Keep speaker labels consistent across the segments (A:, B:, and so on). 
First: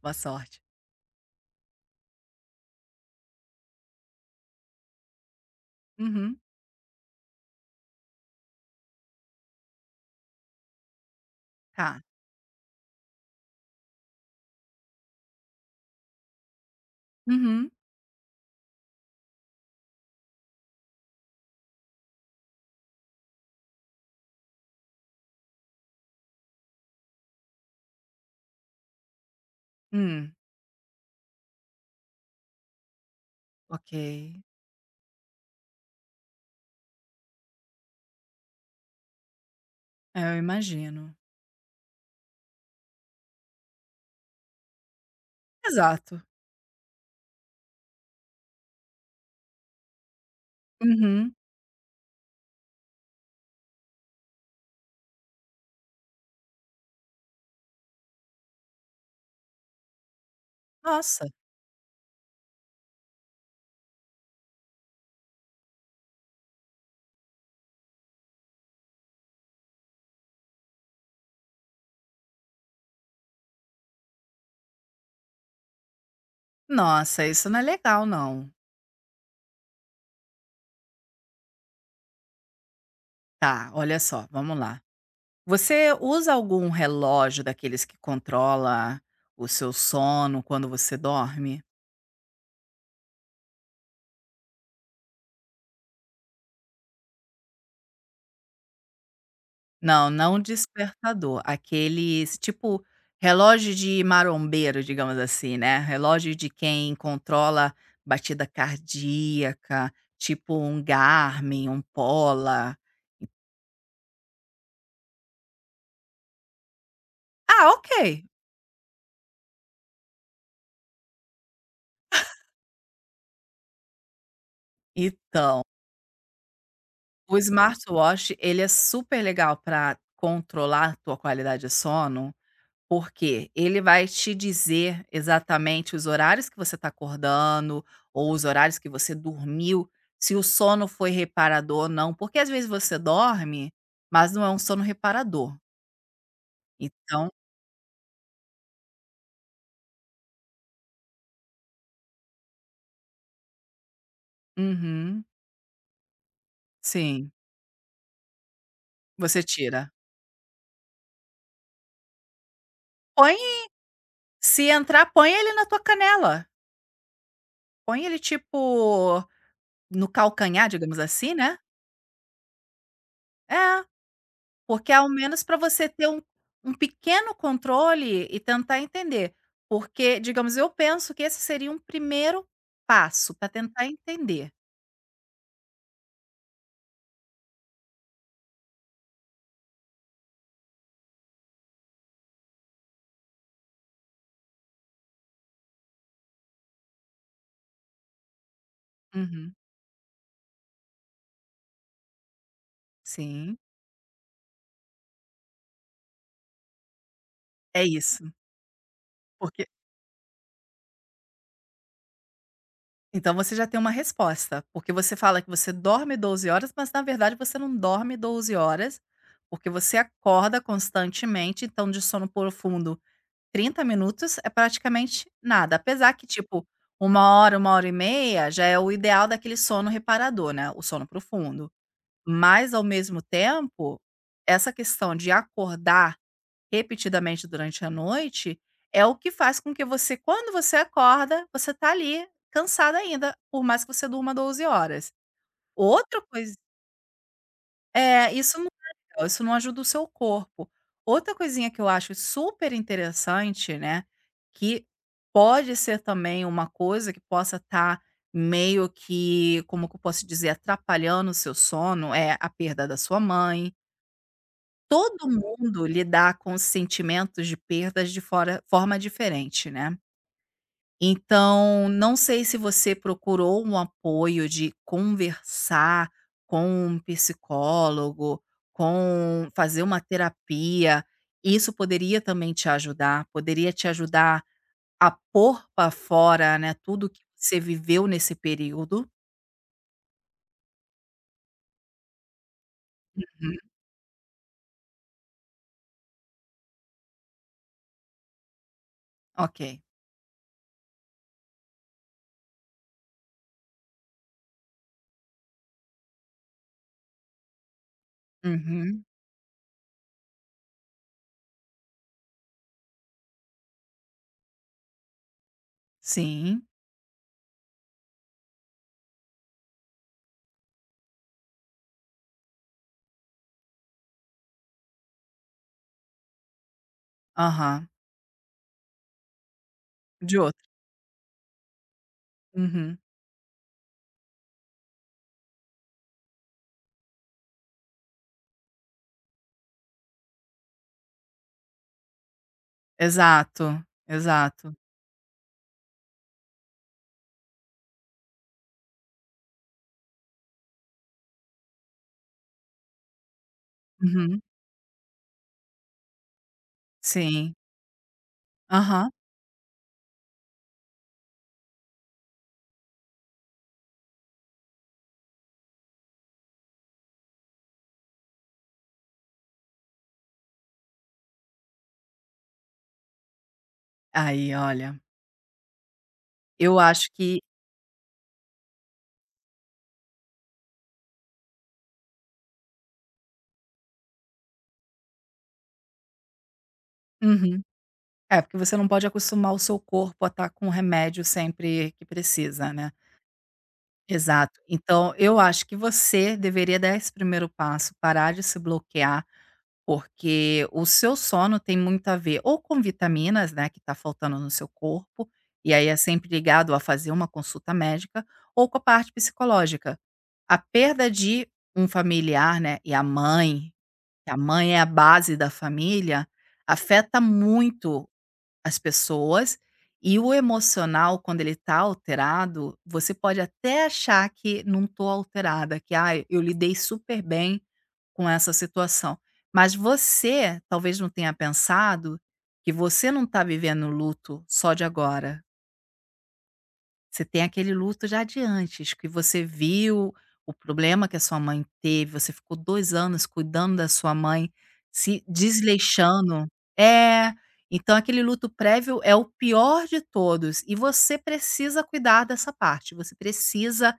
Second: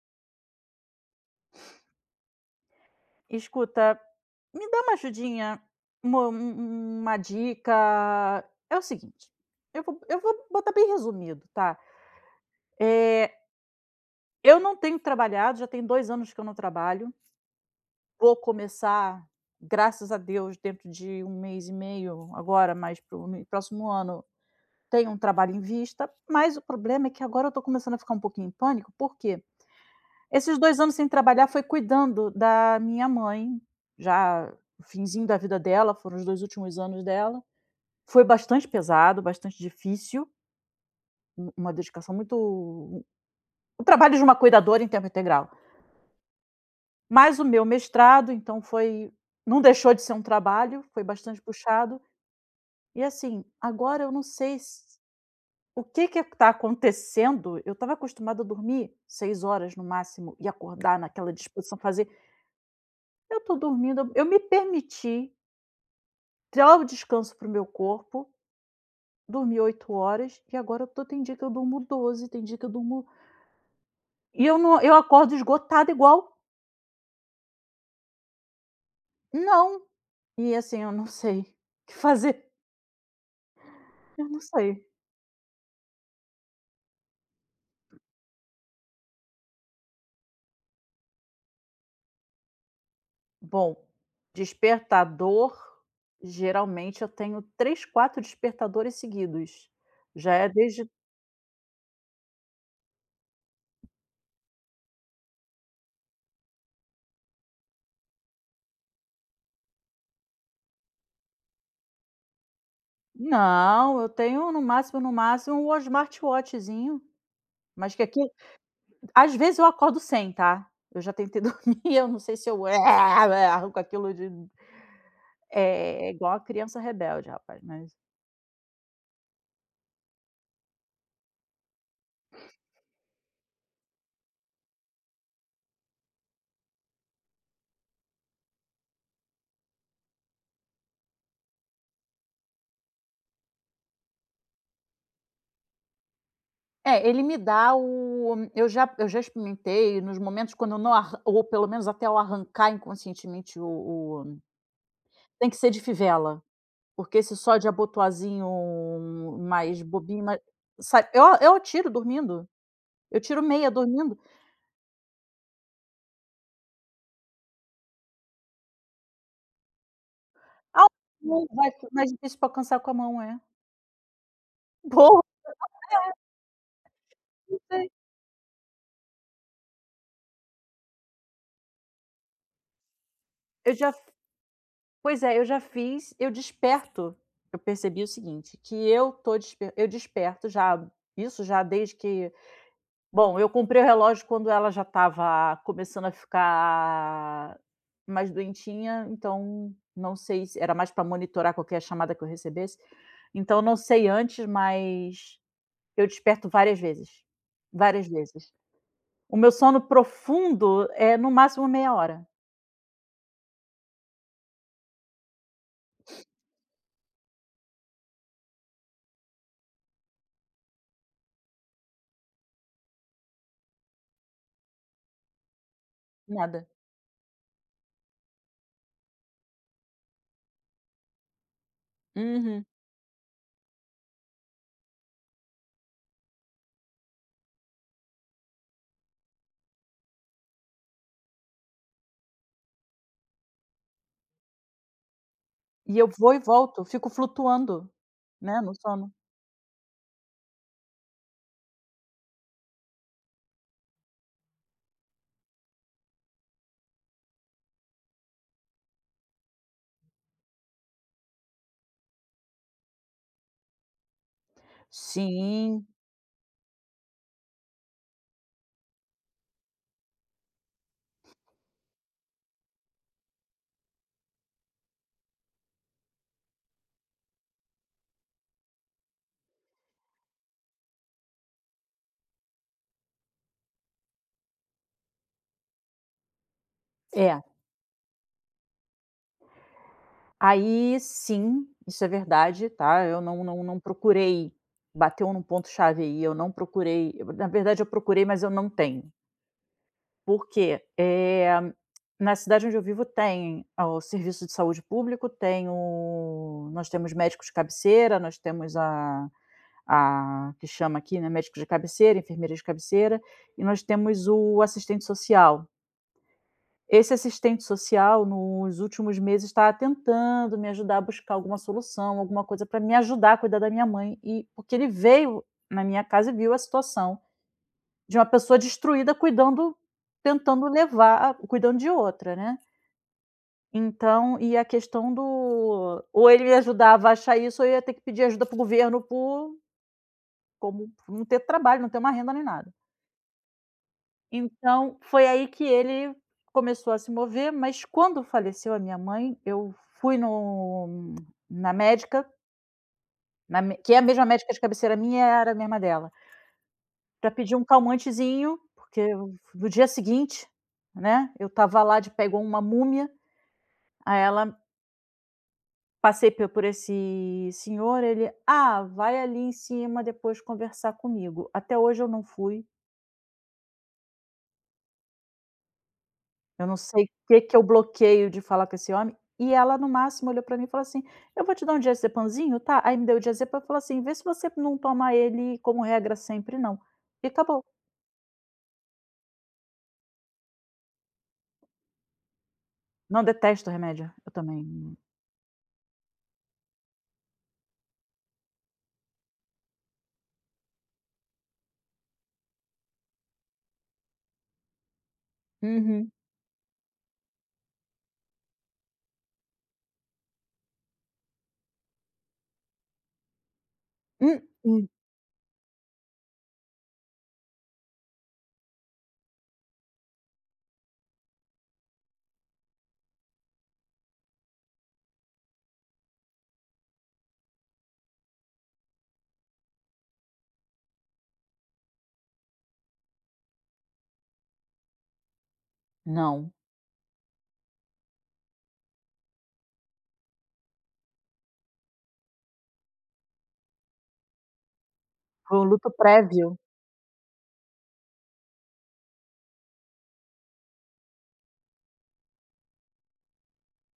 A: Boa sorte.
B: Escuta, me dá uma ajudinha, uma
A: Uhum.
B: um uma dica. É o seguinte, eu vou botar bem resumido, tá.
A: Tá.
B: Eh, eu não tenho trabalhado, já tem 2 anos que eu não trabalho.
A: Uhum.
B: Vou começar, graças a Deus, dentro de 1 mês e meio, agora mais para o próximo ano, tenho um trabalho em vista, mas o problema é que agora eu estou começando a ficar um pouquinho em pânico, porque...
A: Hum.
B: Esses 2 anos sem trabalhar foi cuidando da minha mãe,
A: Ok.
B: já finzinho da vida dela, foram os 2 últimos anos dela. Foi bastante pesado, bastante difícil,
A: É, eu imagino.
B: u uma dedicação muito... o trabalho de uma cuidadora em tempo integral.
A: Exato.
B: Mas o meu mestrado, então foi... não deixou de ser um trabalho, foi
A: Uhum.
B: bastante puxado. E assim, agora eu não sei s o que está acontecendo, eu estava acostumada a dormir 6 horas no máximo e acordar
A: Nossa,
B: naquela disposição, fazer... eu estou dormindo eu me permiti... Tchau descanso para o meu corpo, dormi 8 horas e agora eu tô... tem dia que eu durmo 12, tem dia que eu durmo... e eu não... eu acordo esgotada igual...
A: isso não é legal não.
B: não. E assim, eu não sei o que fazer,
A: Tá, olha só,
B: eu não
A: vamos lá.
B: sei.
A: Você usa algum relógio daqueles que controla o seu sono quando você dorme?
B: Bom, despertador, geralmente eu tenho 3 4 despertadores seguidos.
A: Não,
B: Já
A: não
B: é desde...
A: despertador, aqueles tipo relógio de marombeiro, digamos assim, né, relógio de quem controla batida cardíaca, tipo um Garmin, um Pola.
B: não, eu tenho no máximo, no máximo, o smartwatchzinho,
A: Ah, ok.
B: mas que aqui... Às vezes eu acordo sem, tá. Eu já tentei dormir, eu não sei se eu arranco aquilo de...
A: Então,
B: é igual a criança rebelde,
A: o
B: rapaz, mas...
A: smartwatch ele é super legal para controlar a tua qualidade de sono. Porque ele vai te dizer exatamente os horários que você está acordando ou os horários que você dormiu, se o sono foi reparador ou não, porque às vezes você dorme, mas não é um sono reparador.
B: É, ele
A: Então
B: me dá o... eu já... eu já experimentei nos momentos quando eu não arran... ou pelo menos até eu arrancar inconscientemente o
A: uhum,
B: tem que ser de fivela, porque
A: sim,
B: esse só de abotoazinho
A: você
B: mais
A: tira.
B: bobinho, mais... sabe, eu tiro dormindo, eu
A: Põe
B: tiro meia dormindo.
A: se entrar, põe ele na tua canela, põe ele tipo no calcanhar,
B: Ah,
A: digamos assim,
B: não,
A: né.
B: vai ficar mais difícil para alcançar com a mão, é.
A: É. Porque ao
B: Porra,
A: menos para você ter um pequeno controle e tentar entender, porque, digamos, eu penso que esse seria um primeiro passo para
B: eu
A: tentar
B: já
A: entender.
B: Pois é, eu já fiz, eu desperto... eu percebi o seguinte, que eu tô desper... eu desperto já... isso já desde que... bom, eu comprei o relógio quando ela já estava começando a ficar mais doentinha,
A: Uhum,
B: então não sei se era mais para monitorar qualquer chamada que eu recebesse,
A: sim,
B: então não sei antes, mas eu desperto várias vezes,
A: é
B: várias
A: isso,
B: vezes. O meu
A: porque
B: sono profundo é no máximo meia hora,
A: então você já tem uma resposta, porque você fala que você dorme 12 horas, mas na verdade você não dorme 12 horas, porque você acorda constantemente, então de sono profundo 30 minutos é praticamente nada, apesar que tipo,
B: nada.
A: uma hora e meia já é o ideal daquele sono reparador, né, o sono profundo.
B: Uhum.
A: Mas ao mesmo tempo, essa questão de acordar repetidamente durante a noite, é o que faz com que você quando você acorda, você tá ali cansada ainda, por mais que você durma 12 horas.
B: E eu
A: Outra
B: vou e
A: coisa
B: volto, fico flutuando,
A: é, isso
B: né,
A: não
B: no
A: é
B: sono.
A: legal, isso não ajuda o seu corpo. Outra coisinha que eu acho super interessante, né, que pode ser também uma coisa que possa estar meio que, como que eu posso dizer, atrapalhando o seu sono, é a perda da sua mãe. Todo mundo
B: Sim,
A: lidar com sentimentos de perdas de forma diferente, né? Então, não sei se você procurou um apoio de conversar com um psicólogo, com fazer uma terapia. Isso poderia também te ajudar, poderia te ajudar a pôr para fora, né, tudo que
B: é.
A: você viveu nesse período.
B: Aí sim, isso é verdade, tá, eu não
A: Uhum.
B: não não procurei, bateu num ponto chave aí, eu não procurei eu- na verdade eu procurei, mas eu não tenho.
A: Ok.
B: Por quê? Na cidade onde eu vivo tem o serviço de saúde público, tem o nós temos médicos de cabeceira, nós temos
A: Uhum.
B: a que chama aqui, né, médicos de cabeceira, enfermeiras de cabeceira, e nós temos o assistente social.
A: Sim.
B: Esse assistente social, nos últimos meses, está tentando me ajudar a buscar alguma solução, alguma coisa para me ajudar a cuidar da minha mãe, e porque ele veio na minha casa e viu a situação
A: Aham.
B: de uma pessoa destruída cuidando...
A: De outro.
B: tentando levar... cuidando de outra, né.
A: Uhum.
B: Então e a questão do... ou ele me ajudava a achar isso, ou eu ia ter que pedir ajuda para o governo por... como por não ter trabalho, não ter uma renda nem nada.
A: Exato, exato.
B: Então, foi aí que ele começou a se mover, mas quando faleceu a minha mãe, eu fui no na médica, na me que é a mesma
A: Uhum.
B: médica de cabeceira minha, era a mesma dela, para
A: Sim.
B: pedir um calmantezinho, porque
A: Aham.
B: eu no dia seguinte, né, eu tava lá de... pegou uma múmia, aí ela... passei pe por esse senhor, ele: "Ah, vai ali em cima depois conversar comigo". Até hoje eu não fui.
A: Aí, olha,
B: Eu não
A: eu
B: sei o
A: acho que
B: que que eu bloqueio de falar com esse homem. E ela no máximo olhou para mim e falou assim: "Eu vou te dar um diazepamzinho, tá?". Aí me deu o diazepam e falou assim: "Vê se você não toma ele como regra sempre não". E
A: uhum.
B: acabou.
A: É, porque você não pode acostumar o seu corpo a estar com o remédio sempre que precisa, né.
B: Não, detesto remédio. Eu
A: Exato.
B: também.
A: Então eu acho que você deveria dar esse primeiro passo, parar de se bloquear, porque o seu sono tem muito a ver ou com vitaminas, né, que está faltando no seu corpo, e aí é
B: Uhum.
A: sempre ligado a fazer uma consulta médica, ou com a parte psicológica. A perda de um familiar, né, e a mãe, que a mãe é a
B: Mm-mm.
A: base da família, afeta muito as pessoas, e o emocional quando ele tá alterado, você pode até achar que não tô alterada, que ah eu lidei super bem com essa situação", mas você talvez não tenha pensado que você não está vivendo o luto só de agora.
B: Não.
A: Você tem aquele luto já de antes, que você viu o problema que a sua mãe teve, você ficou 2 anos cuidando da sua mãe, se
B: Foi um luto
A: desleixando.
B: prévio.
A: É, então aquele luto prévio é o pior de todos e você precisa cuidar dessa parte, você precisa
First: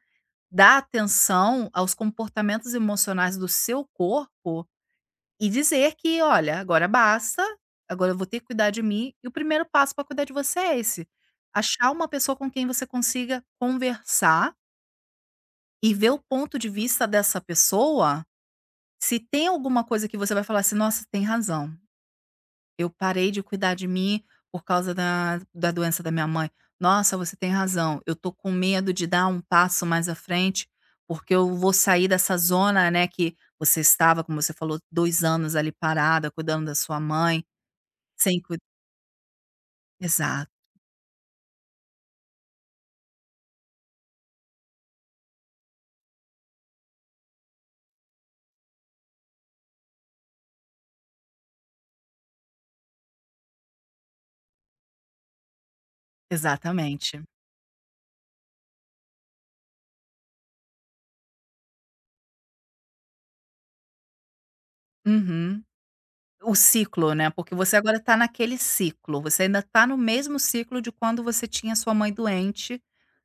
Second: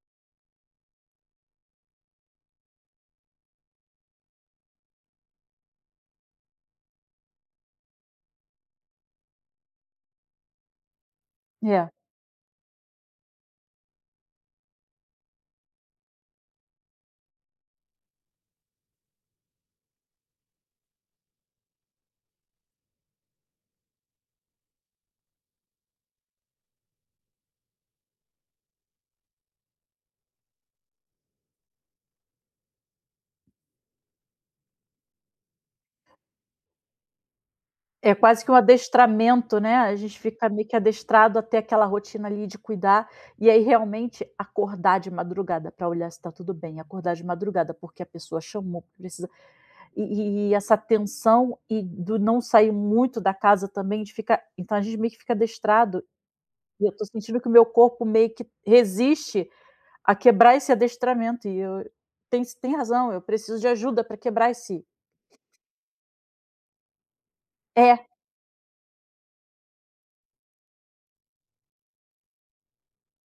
A: dar atenção aos comportamentos emocionais do seu corpo e dizer que: "Olha, agora basta, agora eu vou ter que cuidar de mim, e o primeiro passo para cuidar de você é esse".
B: É.
A: Achar uma pessoa com quem você consiga conversar e ver o ponto de vista dessa pessoa, se tem alguma coisa que você vai falar assim: "Nossa, tem razão, eu parei de cuidar de mim por causa da doença da minha mãe. Nossa, você tem razão, eu tô com medo de dar um passo mais à frente, porque eu vou sair dessa zona, né, que você estava", como você falou, 2 anos ali parada, cuidando da sua mãe.
B: É
A: Sem
B: quase que
A: cu
B: um adestramento, né, a gente fica
A: exato,
B: meio que adestrado até aquela rotina ali de cuidar, e aí realmente acordar de madrugada para olhar se está tudo bem, acordar de madrugada porque a pessoa chamou, precisa... essa tensão e do não sair muito da casa também, de ficar, então a gente meio que fica adestrado. E eu tô
A: exatamente.
B: sentindo que o meu corpo meio que resiste a quebrar esse adestramento. E eu... tem razão, eu preciso de ajuda para quebrar esse.
A: Uhum. O ciclo, né, porque você agora
B: É,
A: está naquele ciclo, você ainda está no mesmo ciclo de quando você tinha sua mãe doente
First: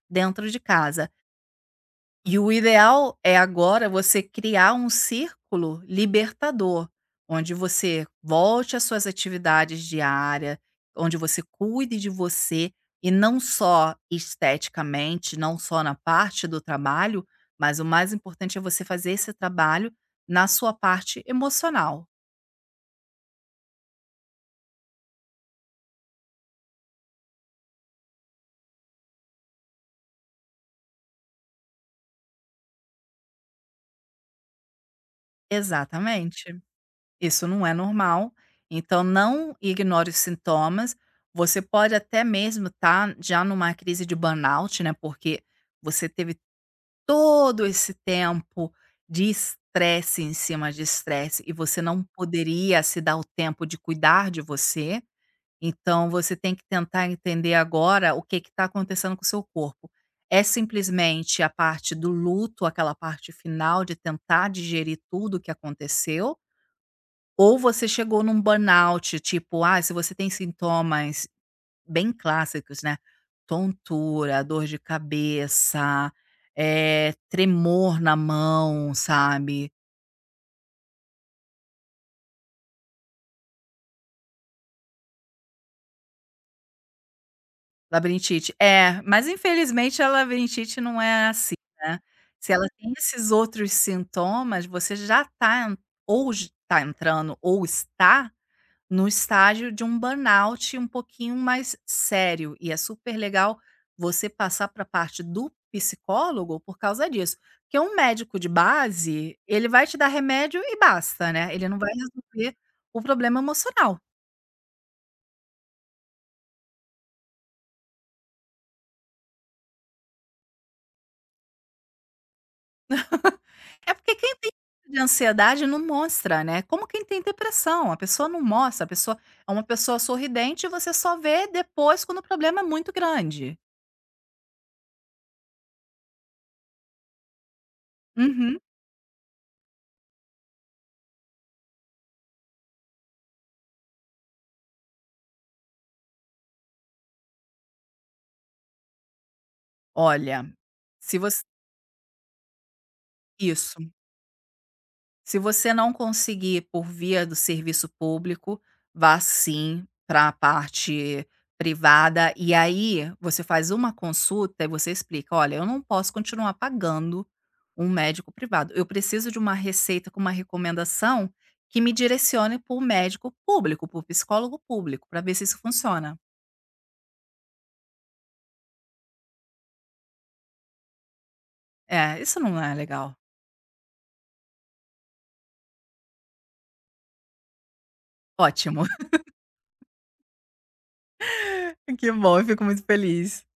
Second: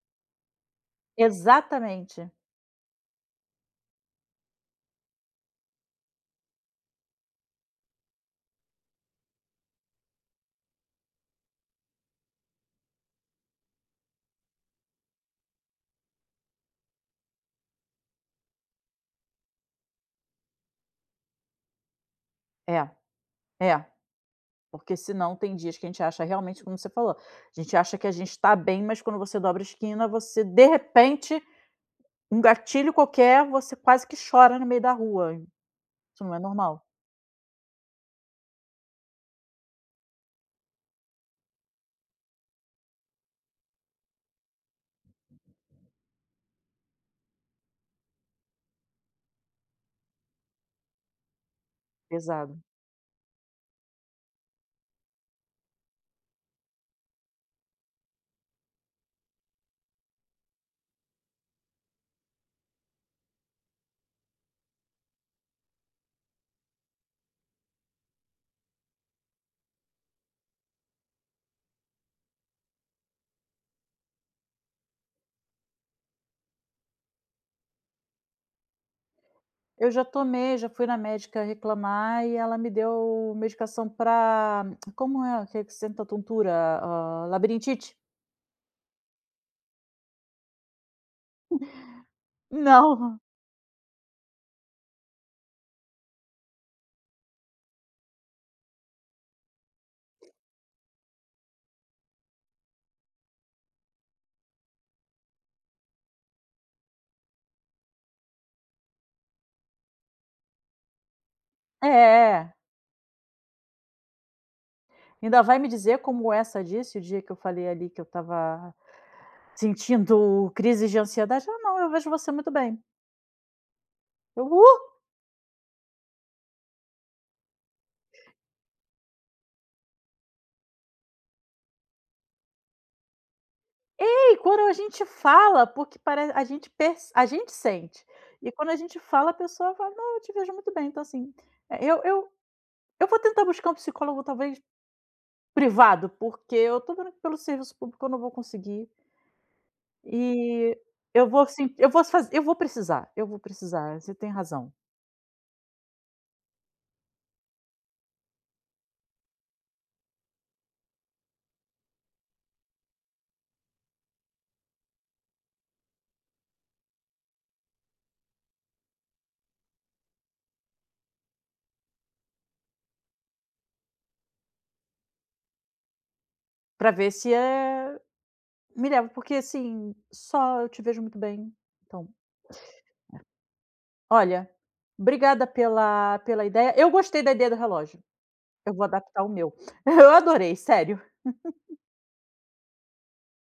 A: dentro de casa.
B: exatamente.
A: E o ideal é agora você criar um círculo libertador, onde você volte às suas atividades diárias, onde você cuide de você e não só esteticamente, não só na parte do trabalho, mas o mais importante é você fazer esse trabalho na sua parte emocional.
B: É, é. Porque senão tem dias que a gente acha realmente, como você falou, a gente acha que a gente está bem, mas quando você dobra a esquina, você, de repente, um gatilho qualquer, você quase que chora no meio da rua. Isso não é
A: Exatamente.
B: normal.
A: Isso não é normal, então não ignore os sintomas. Você pode até mesmo estar já numa crise de burnout, né? Porque você teve todo esse tempo de estresse em cima de estresse e você não
B: Pesado.
A: poderia se dar o tempo de cuidar de você. Então você tem que tentar entender agora o que está acontecendo com o seu corpo. É simplesmente a parte do luto, aquela parte final de tentar digerir tudo o que aconteceu? Ou você chegou num burnout, tipo, ah, se você tem sintomas bem clássicos, né, tontura, dor de cabeça, tremor na mão, sabe,
B: Eu já tomei, já fui na médica reclamar e ela me deu medicação para... como é que senta tontura? Hã, labirintite?
A: labirintite. É, mas infelizmente a labirintite não é assim, né. Se ela tem
B: Não.
A: esses outros sintomas, você já tá en ou está entrando ou está no estágio de um burnout um pouquinho mais sério, e é super legal você passar para a parte do psicólogo por causa disso. Porque um médico de base, ele vai te dar remédio e basta, né, ele não
B: É,
A: vai
B: é.
A: resolver o problema emocional.
B: Ainda vai me dizer como essa disse, o dia que eu falei ali que eu estava sentindo crise de ansiedade: "Ah, não, eu vejo você muito bem".
A: É porque quem
B: Eu:
A: tem
B: "Uh!".
A: de ansiedade não mostra, né, como quem tem depressão, a pessoa não mostra, a pessoa é uma pessoa sorridente e você só vê depois quando o problema é muito grande.
B: E quando a gente fala, porque parece a gente perce... a gente sente, e
A: Uhum.
B: quando a gente fala, a pessoa fala: "Não, eu te vejo muito bem". Então assim, eh, eu eu eu vou tentar buscar um psicólogo talvez privado, porque eu tô vendo que pelo serviço público eu não vou conseguir...
A: Olha,
B: e
A: se você
B: eu vou
A: isso.
B: precisar, você tem razão.
A: Se você não conseguir por via do serviço público, vá sim para a parte privada e aí você faz uma consulta e você explica: "Olha, eu não posso continuar pagando um médico privado. Eu preciso de uma receita com uma recomendação que me direcione para o médico público, para o psicólogo público, para ver se isso funciona".
B: Pra ver se, é. Me leva, porque assim, só eu te vejo muito bem, então,
A: É, isso não é legal.
B: olha, obrigada pela ideia. Eu gostei da ideia do relógio, eu
A: Ótimo,
B: vou adaptar o meu. Eu adorei, sério.
A: que bom, eu fico muito feliz.